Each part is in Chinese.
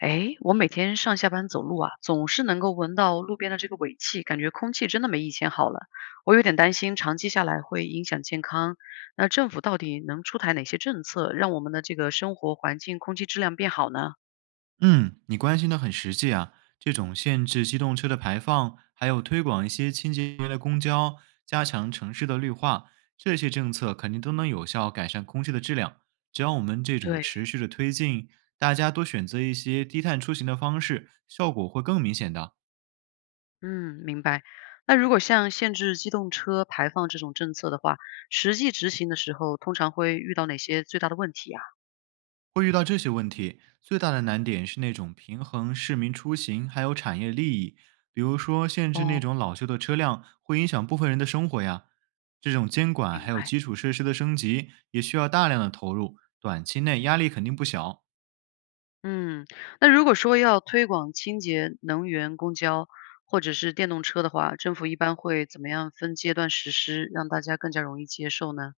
哎，我每天上下班走路啊，总是能够闻到路边的这个尾气，感觉空气真的没以前好了。我有点担心，长期下来会影响健康。那政府到底能出台哪些政策，让我们的这个生活环境、空气质量变好呢？嗯，你关心的很实际啊。这种限制机动车的排放，还有推广一些清洁能源的公交，加强城市的绿化，这些政策肯定都能有效改善空气的质量。只要我们这种对，持续的推进，大家多选择一些低碳出行的方式，效果会更明显的。嗯，明白。那如果像限制机动车排放这种政策的话，实际执行的时候，通常会遇到哪些最大的问题啊？会遇到这些问题，最大的难点是那种平衡市民出行还有产业利益，比如说限制那哦，种老旧的车辆会影响部分人的生活呀。这种监管明还有白。基础设施的升级也需要大量的投入，短期内压力肯定不小。嗯，那如果说要推广清洁能源公交或者是电动车的话，政府一般会怎么样分阶段实施，让大家更加容易接受呢？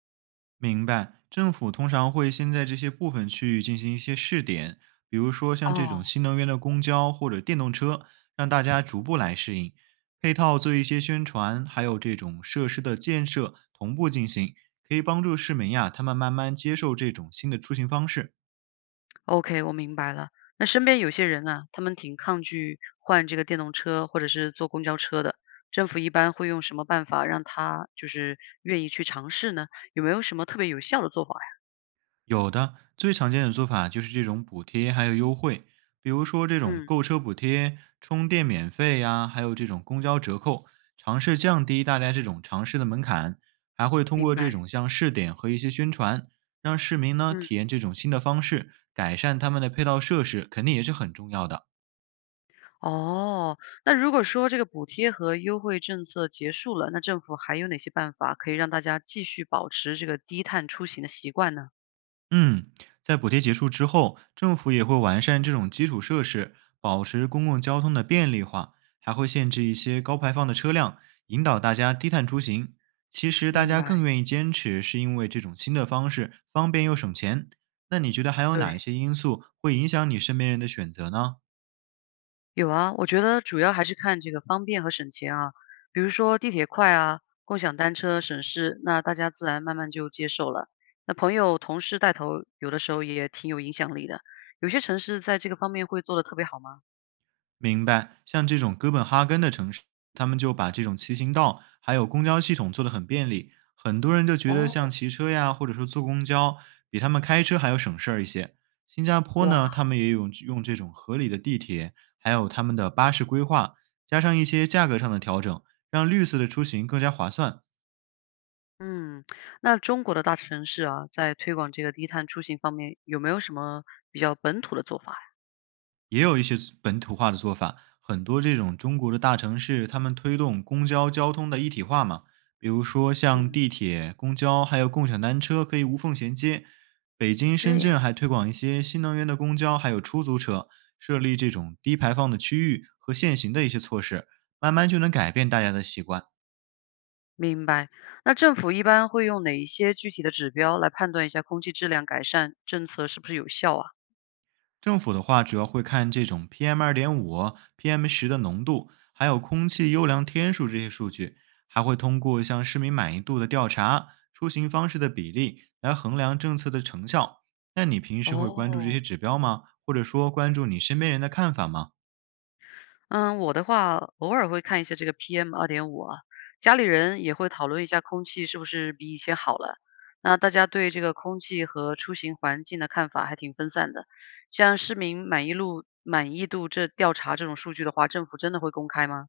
明白，政府通常会先在这些部分区域进行一些试点，比如说像这种哦新能源的公交或者电动车，让大家逐步来适应。配套做一些宣传，还有这种设施的建设同步进行，可以帮助市民呀、他们慢慢接受这种新的出行方式。，OK，我明白了。那身边有些人啊，他们挺抗拒换这个电动车或者是坐公交车的，政府一般会用什么办法让他就是愿意去尝试呢？有没有什么特别有效的做法呀？有的，最常见的做法就是这种补贴还有优惠，比如说这种嗯，购车补贴、充电免费呀，还有这种公交折扣，尝试降低大家这种尝试的门槛，还会通明过这白。种像试点和一些宣传，让市民呢嗯。体验这种新的方式，改善他们的配套设施，肯定也是很重要的。哦，那如果说这个补贴和优惠政策结束了，那政府还有哪些办法可以让大家继续保持这个低碳出行的习惯呢？嗯，在补贴结束之后，政府也会完善这种基础设施，保持公共交通的便利化，还会限制一些高排放的车辆，引导大家低碳出行。其实大明家更白，愿意坚持，是因为这种新的方式方便又省钱。那你觉得还有对，哪一些因素会影响你身边人的选择呢？有啊，我觉得主要还是看这个方便和省钱啊，比如说地铁快啊，共享单车省事，那大家自然慢慢就接受了。那朋友、同事带头，有的时候也挺有影响力的。有些城市在这个方面会做得特别好吗？明白，像这种哥本哈根的城市，他们就把这种骑行道还有公交系统做得很便利，很多人就觉得像哦，骑车呀，或者说坐公交，比他们开车还要省事儿一些。新加坡呢，哇。他们也有用这种合理的地铁，还有他们的巴士规划，加上一些价格上的调整，让绿色的出行更加划算。嗯，那中国的大城市啊，在推广这个低碳出行方面，有没有什么比较本土的做法呀？也有一些本土化的做法，很多这种中国的大城市，他们推动公交交通的一体化嘛，比如说像嗯，地铁、公交还有共享单车可以无缝衔接。北京、这深样，圳还推广一些新能源的公交，还有出租车，设立这种低排放的区域和限行的一些措施，慢慢就能改变大家的习惯。明白。那政府一般会用哪一些具体的指标来判断一下空气质量改善政策是不是有效啊？政府的话主要会看这种 PM 二点五、PM 十的浓度，还有空气优良天数这些数据，还会通过像市民满意度的调查、出行方式的比例来衡量政策的成效。那你平时会关注这哦，些指标吗？或者说关注你身边人的看法吗？嗯，我的话偶尔会看一下这个 PM2.5啊，家里人也会讨论一下空气是不是比以前好了。那大家对这个空气和出行环境的看法还挺分散的。像市民满意度这调查这种数据的话，政府真的会公开吗？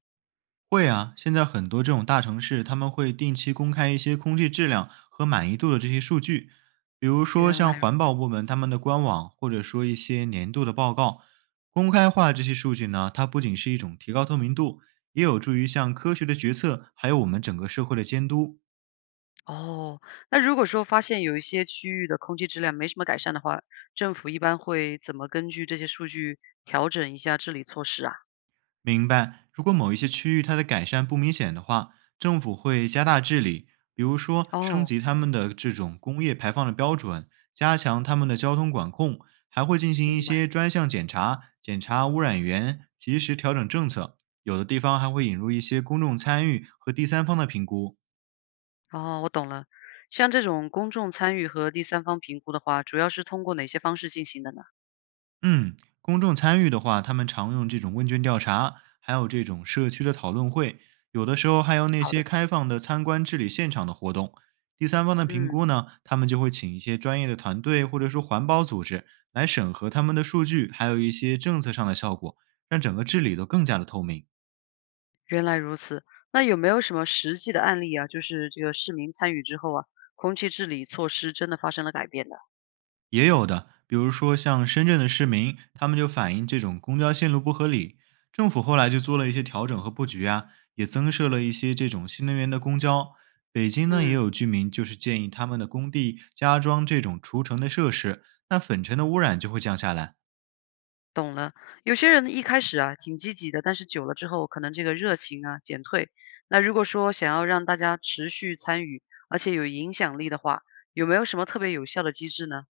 会啊，现在很多这种大城市，他们会定期公开一些空气质量和满意度的这些数据，比如说原像来如环保部门他们的官网，或者说一些年度的报告。公开化这些数据呢，它不仅是一种提高透明度，也有助于像科学的决策，还有我们整个社会的监督。哦，那如果说发现有一些区域的空气质量没什么改善的话，政府一般会怎么根据这些数据调整一下治理措施啊？明白。如果某一些区域它的改善不明显的话，政府会加大治理，比如说升哦，级他们的这种工业排放的标准，加强他们的交通管控，还会进行一明白。些专项检查，检查污染源，及时调整政策。有的地方还会引入一些公众参与和第三方的评估，哦，我懂了。像这种公众参与和第三方评估的话，主要是通过哪些方式进行的呢？嗯，公众参与的话，他们常用这种问卷调查，还有这种社区的讨论会，有的时候还有那好些的，开放的参观治理现场的活动。第三方的评嗯，估呢，他们就会请一些专业的团队或者说环保组织来审核他们的数据，还有一些政策上的效果，让整个治理都更加的透明。原来如此。那有没有什么实际的案例啊？就是这个市民参与之后啊，空气治理措施真的发生了改变的？也有的，比如说像深圳的市民，他们就反映这种公交线路不合理，政府后来就做了一些调整和布局啊，也增设了一些这种新能源的公交。北京呢，也嗯，有居民就是建议他们的工地加装这种除尘的设施，那粉尘的污染就会降下来。懂了。有些人一开始啊挺积极的，但是久了之后，可能这个热情啊减退。那如果说想要让大家持续参与，而且有影响力的话，有没有什么特别有效的机制呢？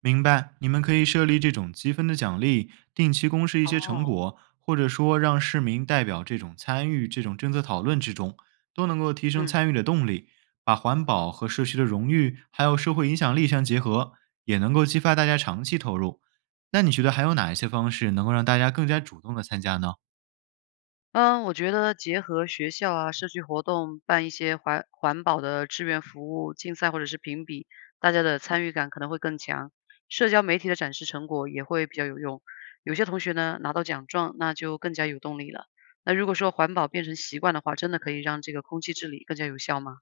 明白，你们可以设立这种积分的奖励，定期公示一些哦，成果，或者说让市民代表这种参与这种政策讨论之中，都能够提升嗯。参与的动力，把环保和社区的荣誉还有社会影响力相结合，也能够激发大家长期投入。那你觉得还有哪一些方式能够让大家更加主动的参加呢？嗯，我觉得结合学校啊、社区活动，办一些环保的志愿服务竞赛或者是评比，大家的参与感可能会更强。社交媒体的展示成果也会比较有用。有些同学呢拿到奖状，那就更加有动力了。那如果说环保变成习惯的话，真的可以让这个空气治理更加有效吗？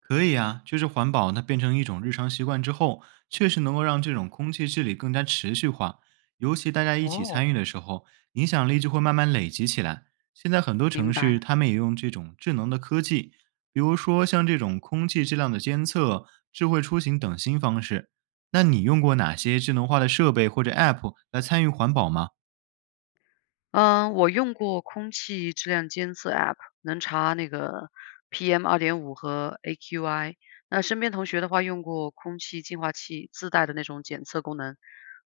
可以啊，就是环保，它变成一种日常习惯之后，确实能够让这种空气治理更加持续化。尤其大家一起哦，参与的时候，影响力就会慢慢累积起来。现在很多明城市，白。他们也用这种智能的科技，比如说像这种空气质量的监测、智慧出行等新方式。那你用过哪些智能化的设备或者 App 来参与环保吗？嗯，我用过空气质量监测 App，能查那个 PM2.5和 AQI。那身边同学的话，用过空气净化器自带的那种检测功能。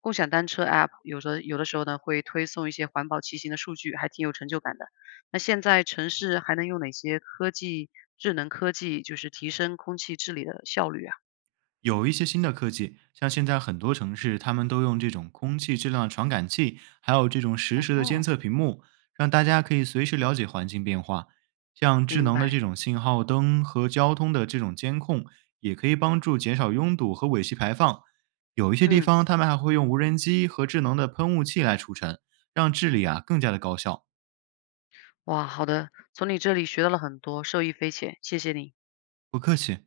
共享单车 App 有的时候呢会推送一些环保骑行的数据，还挺有成就感的。那现在城市还能用哪些科技、智能科技，就是提升空气治理的效率啊？有一些新的科技，像现在很多城市，他们都用这种空气质量传感器，还有这种实时的监哦，测屏幕，让大家可以随时了解环境变化。像智明能的白。这种信号灯和交通的这种监控，也可以帮助减少拥堵和尾气排放。有一些地嗯，方，他们还会用无人机和智能的喷雾器来除尘，让治理啊更加的高效。哇，好的，从你这里学到了很多，受益匪浅，谢谢你。不客气。